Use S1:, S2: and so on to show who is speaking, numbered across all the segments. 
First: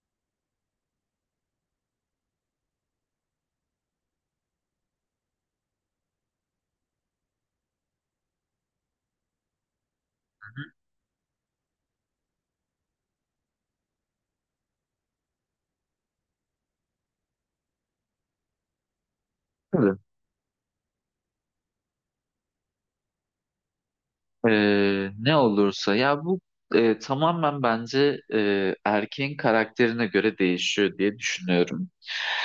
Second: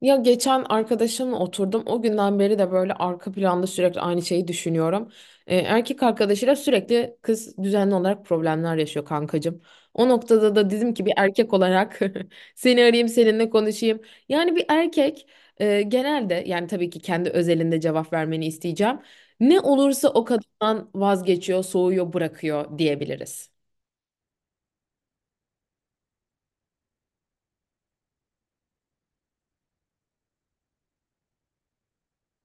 S1: Ya geçen arkadaşımla oturdum. O günden beri de böyle arka planda sürekli aynı şeyi düşünüyorum. Erkek arkadaşıyla sürekli kız düzenli olarak problemler yaşıyor kankacığım. O noktada da dedim ki bir erkek olarak seni arayayım seninle konuşayım. Yani bir erkek genelde yani tabii ki kendi özelinde cevap vermeni isteyeceğim. Ne
S2: Tabii.
S1: olursa o kadından vazgeçiyor, soğuyor, bırakıyor diyebiliriz.
S2: Ne olursa ya bu tamamen bence erkeğin karakterine göre değişiyor diye düşünüyorum.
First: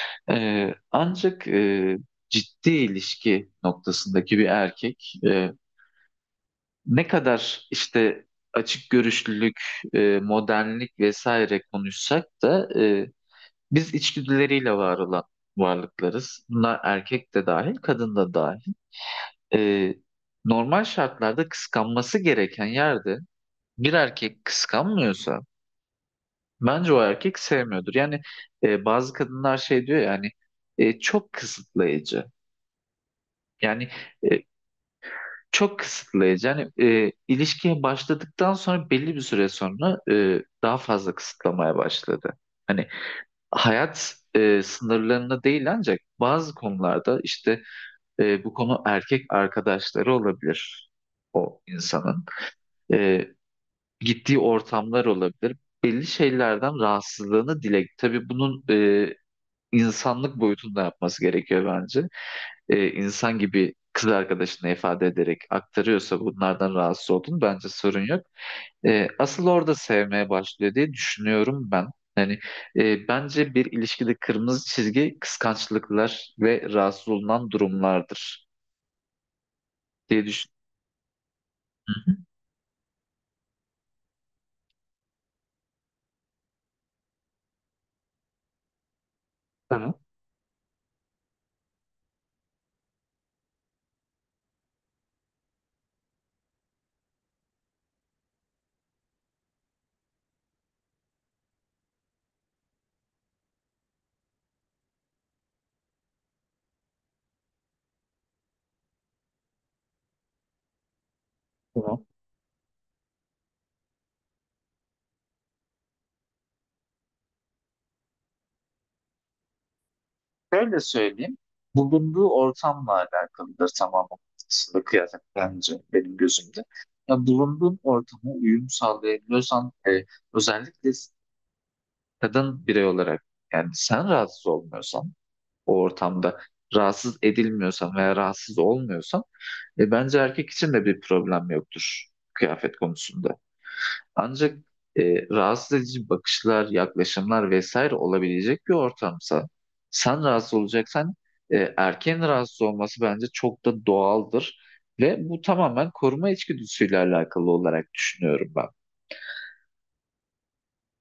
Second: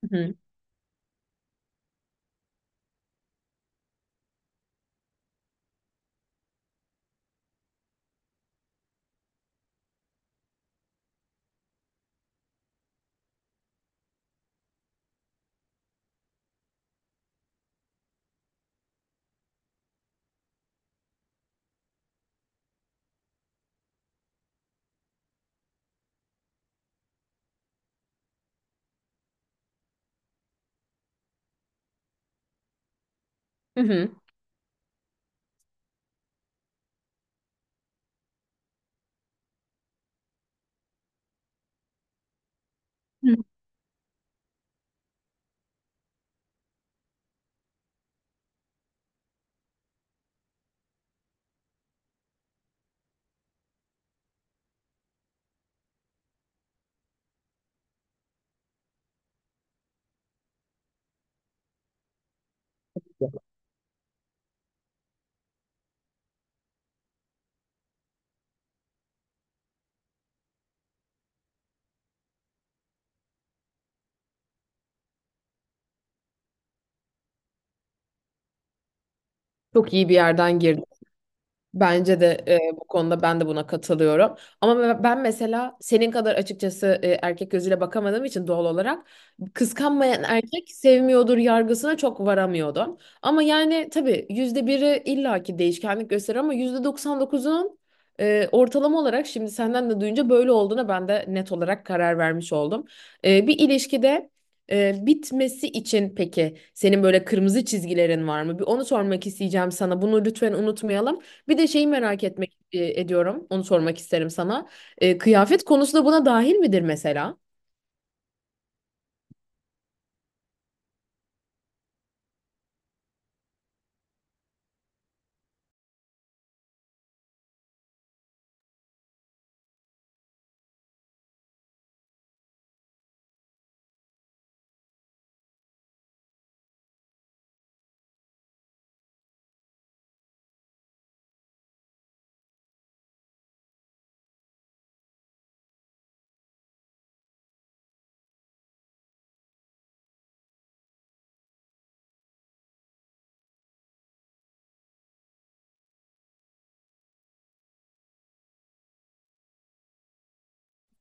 S1: Hı hı.
S2: Ancak ciddi ilişki noktasındaki bir erkek ne kadar işte açık görüşlülük, modernlik vesaire konuşsak da biz içgüdüleriyle var olan varlıklarız. Bunlar erkek de dahil, kadın da dahil. Ee, Normal şartlarda kıskanması gereken yerde bir erkek kıskanmıyorsa bence o erkek sevmiyordur. Yani bazı kadınlar şey diyor yani çok kısıtlayıcı. Yani
S1: Hı.
S2: e, çok kısıtlayıcı. Yani ilişkiye başladıktan sonra belli bir süre sonra daha fazla kısıtlamaya başladı. Hani hayat sınırlarına değil ancak bazı konularda işte bu konu erkek arkadaşları olabilir o insanın. E, gittiği ortamlar olabilir. Belli şeylerden rahatsızlığını dile. Tabii bunun insanlık boyutunda yapması gerekiyor bence. E, insan gibi kız arkadaşına ifade ederek aktarıyorsa bunlardan rahatsız olduğunu bence sorun yok. E, asıl orada sevmeye başlıyor diye düşünüyorum ben. Yani bence bir ilişkide kırmızı çizgi kıskançlıklar ve rahatsız olunan durumlardır
S1: Çok iyi bir
S2: diye düşünüyorum.
S1: yerden girdi. Bence de bu konuda ben de buna katılıyorum. Ama ben mesela senin kadar açıkçası erkek gözüyle bakamadığım için doğal olarak
S2: Tamam.
S1: kıskanmayan erkek sevmiyordur yargısına çok varamıyordum. Ama yani tabii yüzde biri illaki değişkenlik gösterir ama yüzde 99'un ortalama olarak şimdi senden de duyunca böyle olduğuna ben de net olarak karar vermiş oldum. Bir ilişkide bitmesi için peki senin böyle kırmızı çizgilerin var mı? Bir onu sormak isteyeceğim sana. Bunu lütfen unutmayalım. Bir de şeyi
S2: Tamam.
S1: merak etmek ediyorum. Onu sormak isterim sana. Kıyafet konusu da buna dahil midir mesela?
S2: Şöyle söyleyeyim. Bulunduğu ortamla alakalıdır tamamen aslında kıyafet bence benim gözümde. Ya bulunduğun ortama uyum sağlayabiliyorsan özellikle kadın birey olarak yani sen rahatsız olmuyorsan o ortamda rahatsız edilmiyorsan veya rahatsız olmuyorsan bence erkek için de bir problem yoktur kıyafet konusunda. Ancak rahatsız edici bakışlar, yaklaşımlar vesaire olabilecek bir ortamsa sen rahatsız olacaksan erkeğin rahatsız olması bence çok da doğaldır. Ve bu tamamen koruma içgüdüsüyle alakalı olarak düşünüyorum ben.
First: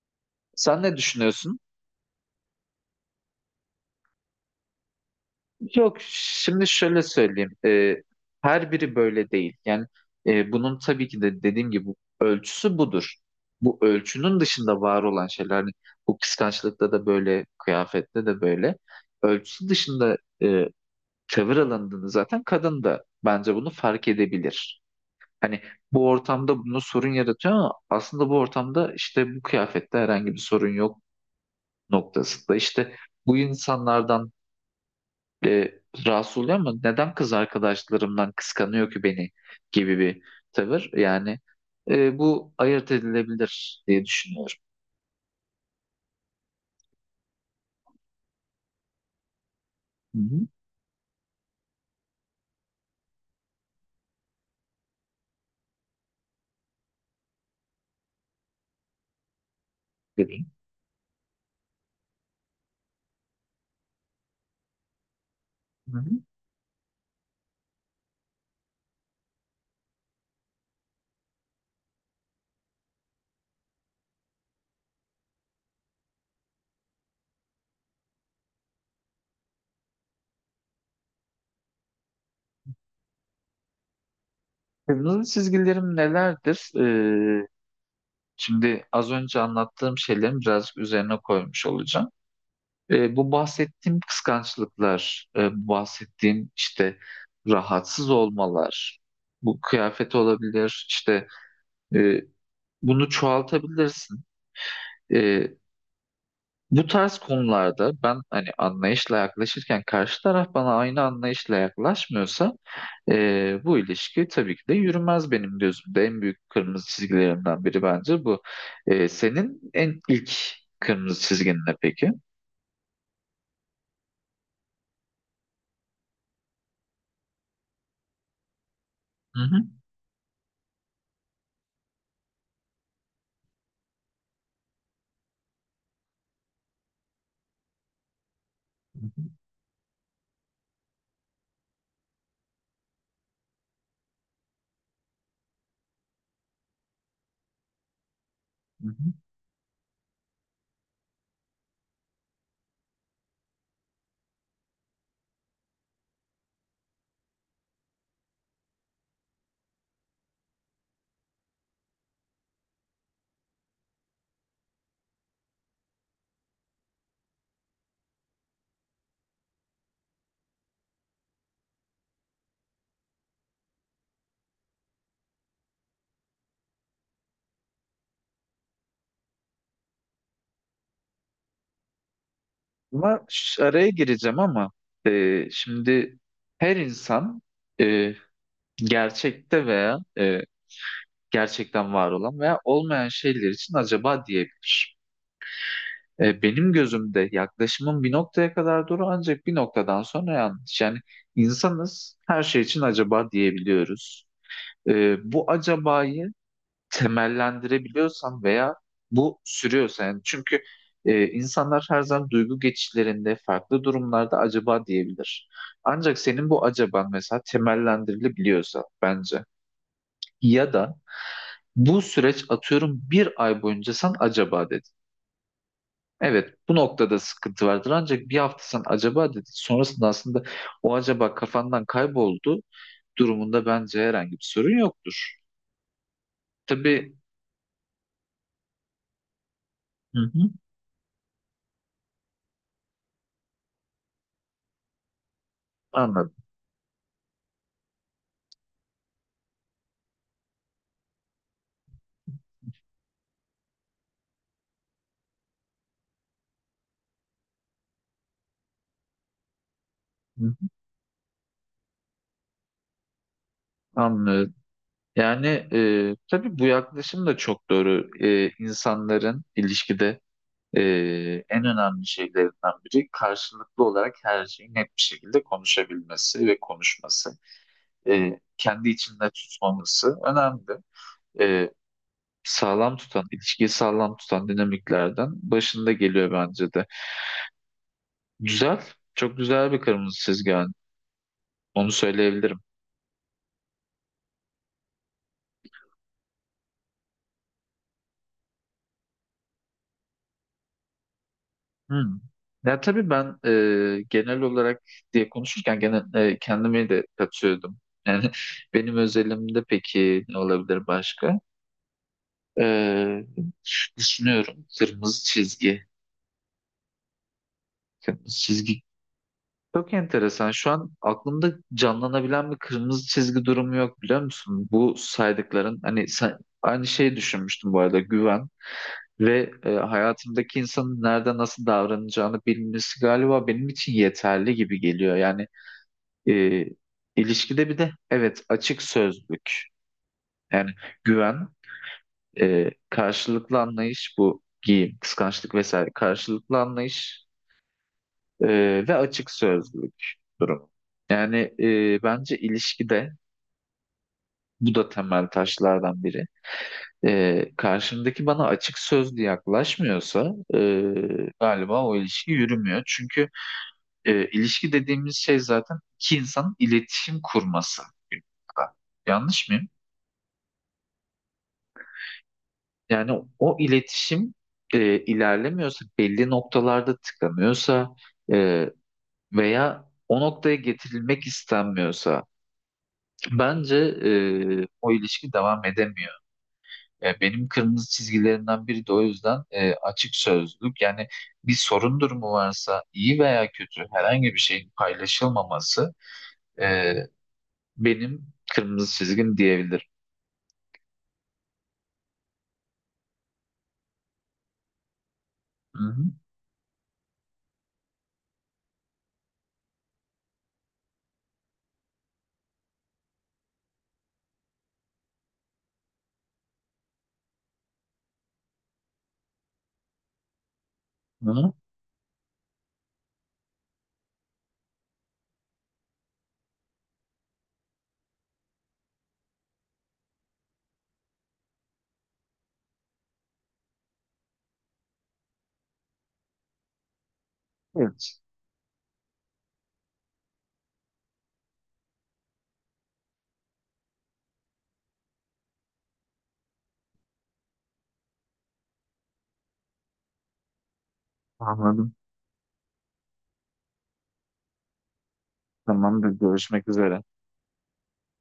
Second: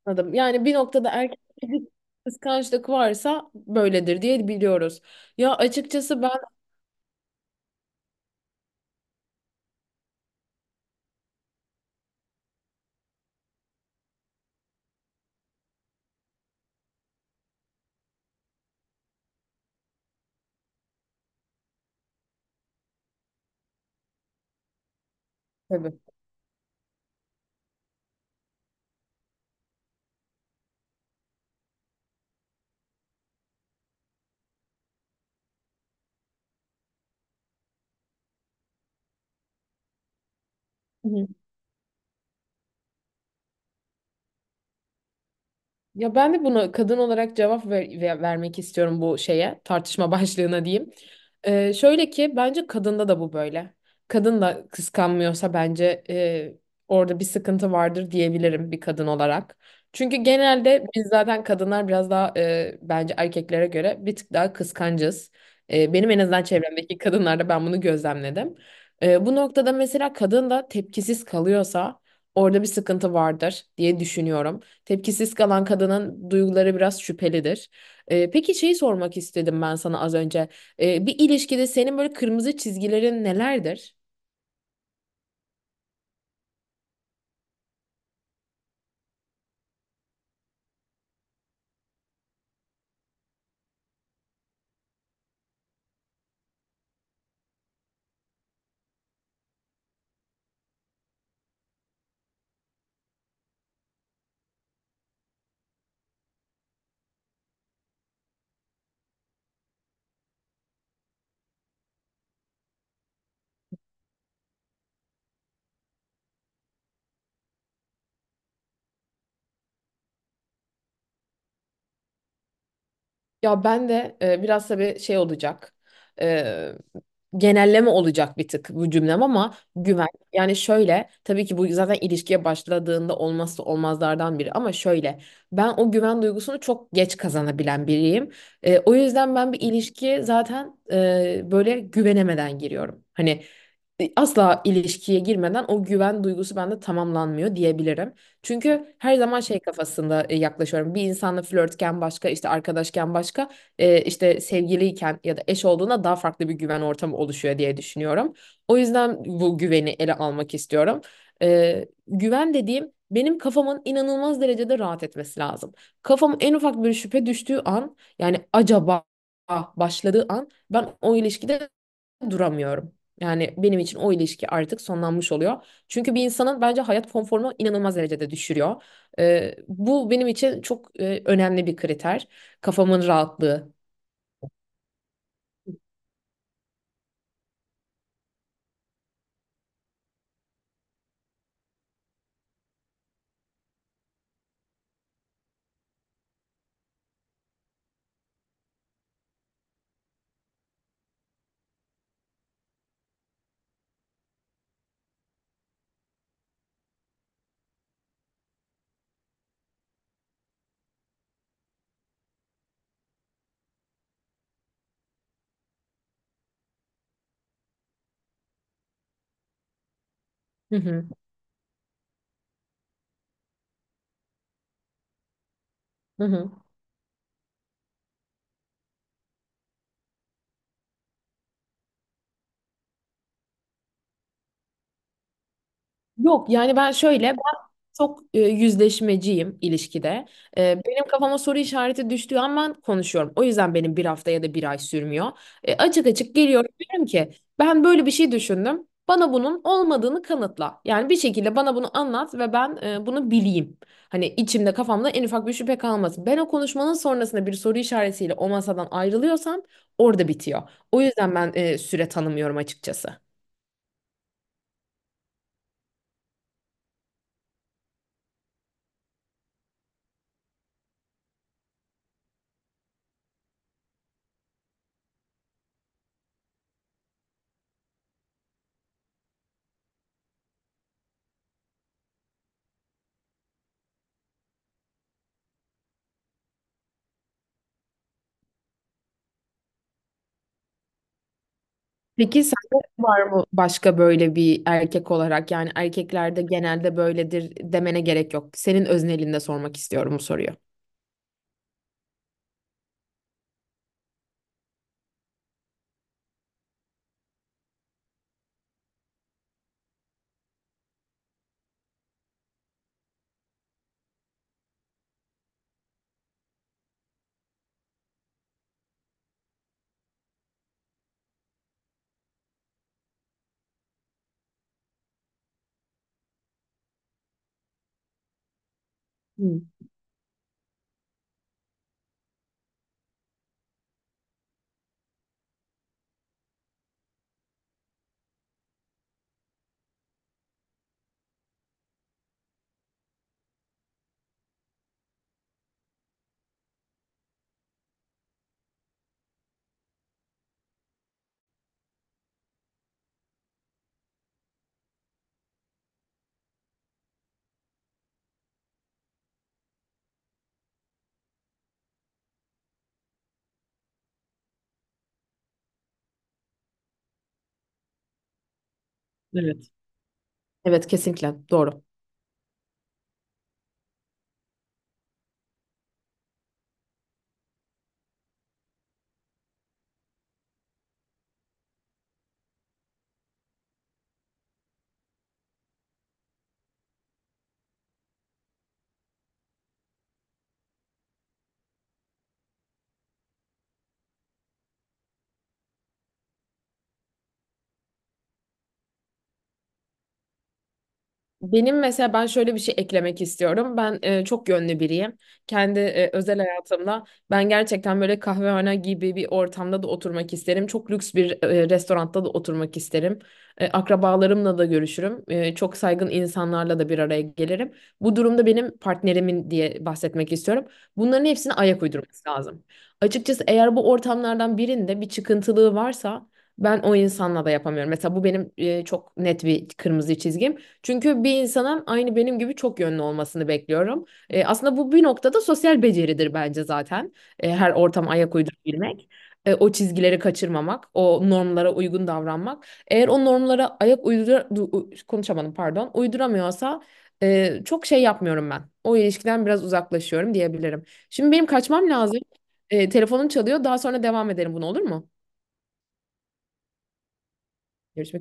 S1: Anladım. Yani bir
S2: Sen ne
S1: noktada erkek
S2: düşünüyorsun?
S1: bir kıskançlık varsa böyledir diye biliyoruz. Ya
S2: Yok,
S1: açıkçası ben
S2: şimdi şöyle söyleyeyim. Her biri böyle değil. Yani bunun tabii ki de dediğim gibi ölçüsü budur. Bu ölçünün dışında var olan şeyler hani bu kıskançlıkta da böyle, kıyafette de böyle. Ölçüsü dışında e, tavır alındığını zaten kadın da bence bunu fark edebilir. Hani
S1: tabii.
S2: bu ortamda bunu sorun yaratıyor ama aslında bu ortamda işte bu kıyafette herhangi bir sorun yok noktasında. İşte bu insanlardan e, rahatsız oluyor ama neden kız arkadaşlarımdan kıskanıyor ki beni gibi bir tavır.
S1: Hı.
S2: Yani bu ayırt edilebilir diye düşünüyorum.
S1: Ya ben de buna kadın olarak cevap vermek istiyorum bu şeye, tartışma
S2: Hı hı.
S1: başlığına diyeyim. Şöyle ki bence kadında da bu böyle. Kadın da kıskanmıyorsa bence orada bir sıkıntı vardır diyebilirim bir kadın olarak. Çünkü
S2: Dedim.
S1: genelde biz zaten kadınlar biraz daha bence erkeklere göre bir tık daha kıskancız.
S2: Hı hı.
S1: Benim en azından çevremdeki kadınlarda ben bunu gözlemledim. Bu noktada mesela kadın da tepkisiz kalıyorsa orada bir sıkıntı vardır diye düşünüyorum. Tepkisiz kalan kadının duyguları biraz şüphelidir. Peki şeyi sormak istedim ben sana az önce. Bir ilişkide senin böyle kırmızı çizgilerin nelerdir?
S2: Kırmızı çizgilerim nelerdir? E, şimdi az önce anlattığım şeylerin birazcık üzerine koymuş olacağım. E, bu bahsettiğim kıskançlıklar, e, bu bahsettiğim işte rahatsız olmalar, bu kıyafet olabilir, işte e, bunu çoğaltabilirsin. E, bu tarz konularda ben hani anlayışla yaklaşırken karşı taraf bana aynı anlayışla yaklaşmıyorsa bu ilişki tabii ki de yürümez benim gözümde. En büyük kırmızı çizgilerimden biri bence bu. E, senin en ilk kırmızı çizgin ne peki?
S1: Ya ben de biraz tabii şey olacak. e, Genelleme olacak bir tık bu cümlem
S2: Hı
S1: ama
S2: hı.
S1: güven. Yani şöyle tabii ki bu zaten ilişkiye başladığında olmazsa olmazlardan biri ama şöyle ben o güven duygusunu çok geç kazanabilen biriyim. O
S2: Hı hı.
S1: yüzden ben bir ilişkiye zaten böyle güvenemeden giriyorum. Hani asla ilişkiye girmeden o güven duygusu bende tamamlanmıyor diyebilirim.
S2: Hı
S1: Çünkü
S2: hı.
S1: her zaman şey kafasında yaklaşıyorum. Bir insanla flörtken başka, işte arkadaşken başka, işte sevgiliyken ya da eş olduğunda daha farklı bir güven ortamı oluşuyor diye düşünüyorum. O yüzden bu güveni ele almak istiyorum. Güven dediğim benim kafamın inanılmaz derecede rahat etmesi lazım. Kafam en ufak bir şüphe düştüğü an yani acaba başladığı an ben o ilişkide duramıyorum. Yani benim için o ilişki artık sonlanmış oluyor. Çünkü bir insanın bence hayat konforunu inanılmaz derecede düşürüyor. Bu benim için çok önemli bir kriter. Kafamın
S2: Ama
S1: rahatlığı.
S2: araya gireceğim ama şimdi her insan e, gerçekte veya gerçekten var olan veya olmayan şeyler için acaba diyebilir. E, benim gözümde yaklaşımın bir noktaya kadar doğru ancak bir noktadan sonra yanlış. Yani insanız her şey için acaba diyebiliyoruz. E, bu acabayı temellendirebiliyorsan veya bu sürüyorsa yani çünkü insanlar her zaman duygu geçişlerinde farklı durumlarda acaba diyebilir. Ancak senin bu acaban mesela temellendirilebiliyorsa bence ya
S1: Hı
S2: da
S1: hı.
S2: bu süreç atıyorum bir ay boyunca sen acaba dedin.
S1: Hı hı.
S2: Evet, bu noktada sıkıntı vardır. Ancak bir hafta sen acaba dedin. Sonrasında aslında o acaba kafandan kayboldu durumunda bence herhangi bir sorun yoktur.
S1: Yok yani ben
S2: Tabii.
S1: şöyle ben çok yüzleşmeciyim ilişkide.
S2: Hı hı.
S1: Benim kafama soru işareti düştüğü an ben konuşuyorum. O yüzden benim bir hafta ya da bir ay sürmüyor. Açık
S2: Anladım.
S1: açık geliyorum diyorum ki ben böyle bir şey düşündüm. Bana bunun olmadığını kanıtla. Yani bir şekilde bana bunu anlat ve ben bunu bileyim. Hani içimde kafamda en ufak bir şüphe kalmasın. Ben o konuşmanın sonrasında bir soru işaretiyle o masadan ayrılıyorsam orada
S2: Hı
S1: bitiyor.
S2: hı.
S1: O yüzden ben süre tanımıyorum açıkçası.
S2: Anlıyorum. Yani tabii bu yaklaşım da çok doğru. E, insanların ilişkide e, en önemli şeylerinden biri karşılıklı olarak her şeyi net bir şekilde konuşabilmesi ve konuşması. E, kendi içinde tutmaması önemli. E, sağlam tutan, ilişkiyi sağlam tutan dinamiklerden başında geliyor bence de. Güzel, çok güzel bir kırmızı çizgi. Yani. Onu
S1: Peki
S2: söyleyebilirim.
S1: sende var mı başka böyle bir erkek olarak yani erkeklerde genelde böyledir demene gerek yok. Senin öznelinde sormak istiyorum bu soruyu.
S2: Hmm. Ya tabii ben genel olarak diye konuşurken gene kendimi de katıyordum. Yani benim özelimde peki ne olabilir başka? E, düşünüyorum. Kırmızı çizgi. Kırmızı çizgi. Çok enteresan. Şu an aklımda canlanabilen bir kırmızı çizgi durumu yok biliyor musun? Bu saydıkların hani sen, aynı şeyi düşünmüştüm bu arada güven ve
S1: Hı,
S2: hayatımdaki insanın nerede nasıl davranacağını bilmesi galiba benim için yeterli gibi geliyor. Yani e, ilişkide bir de evet açık sözlük yani güven karşılıklı anlayış bu giyim kıskançlık vesaire karşılıklı anlayış. Ve açık sözlülük durumu. Yani bence ilişkide bu da temel taşlardan biri. Karşımdaki bana açık sözlü yaklaşmıyorsa galiba o ilişki yürümüyor. Çünkü ilişki dediğimiz şey zaten iki insanın iletişim kurması. Yanlış
S1: evet.
S2: mıyım?
S1: Evet, kesinlikle doğru.
S2: Yani o iletişim ilerlemiyorsa, belli noktalarda tıkanıyorsa e, veya o noktaya getirilmek istenmiyorsa bence o ilişki devam edemiyor. E, benim kırmızı çizgilerimden biri de o yüzden açık sözlülük. Yani bir sorun durumu varsa iyi veya kötü herhangi bir şeyin paylaşılmaması e, benim kırmızı çizgim diyebilirim.
S1: Benim mesela ben şöyle bir şey eklemek istiyorum. Ben çok yönlü biriyim. Kendi
S2: Hı hı.
S1: özel hayatımda ben gerçekten böyle kahvehane gibi bir ortamda da oturmak isterim. Çok lüks bir restoranda da oturmak isterim. Akrabalarımla da görüşürüm. Çok saygın insanlarla da bir araya gelirim. Bu durumda benim partnerimin diye bahsetmek istiyorum. Bunların
S2: Hı hı.
S1: hepsine ayak uydurması lazım. Açıkçası eğer bu ortamlardan birinde bir çıkıntılığı varsa ben o insanla da yapamıyorum. Mesela bu benim çok net bir kırmızı çizgim. Çünkü bir insanın aynı benim gibi çok yönlü olmasını bekliyorum. Aslında bu bir noktada sosyal beceridir bence zaten. Her ortama
S2: Evet.
S1: ayak uydurabilmek. O çizgileri kaçırmamak, o normlara uygun davranmak. Eğer o normlara ayak uydura konuşamadım, pardon, uyduramıyorsa çok şey yapmıyorum ben. O ilişkiden biraz uzaklaşıyorum diyebilirim. Şimdi benim kaçmam
S2: Anladım.
S1: lazım. Telefonum çalıyor. Daha sonra devam edelim bunu, olur mu?
S2: Tamamdır. Görüşmek üzere.
S1: Görüşmek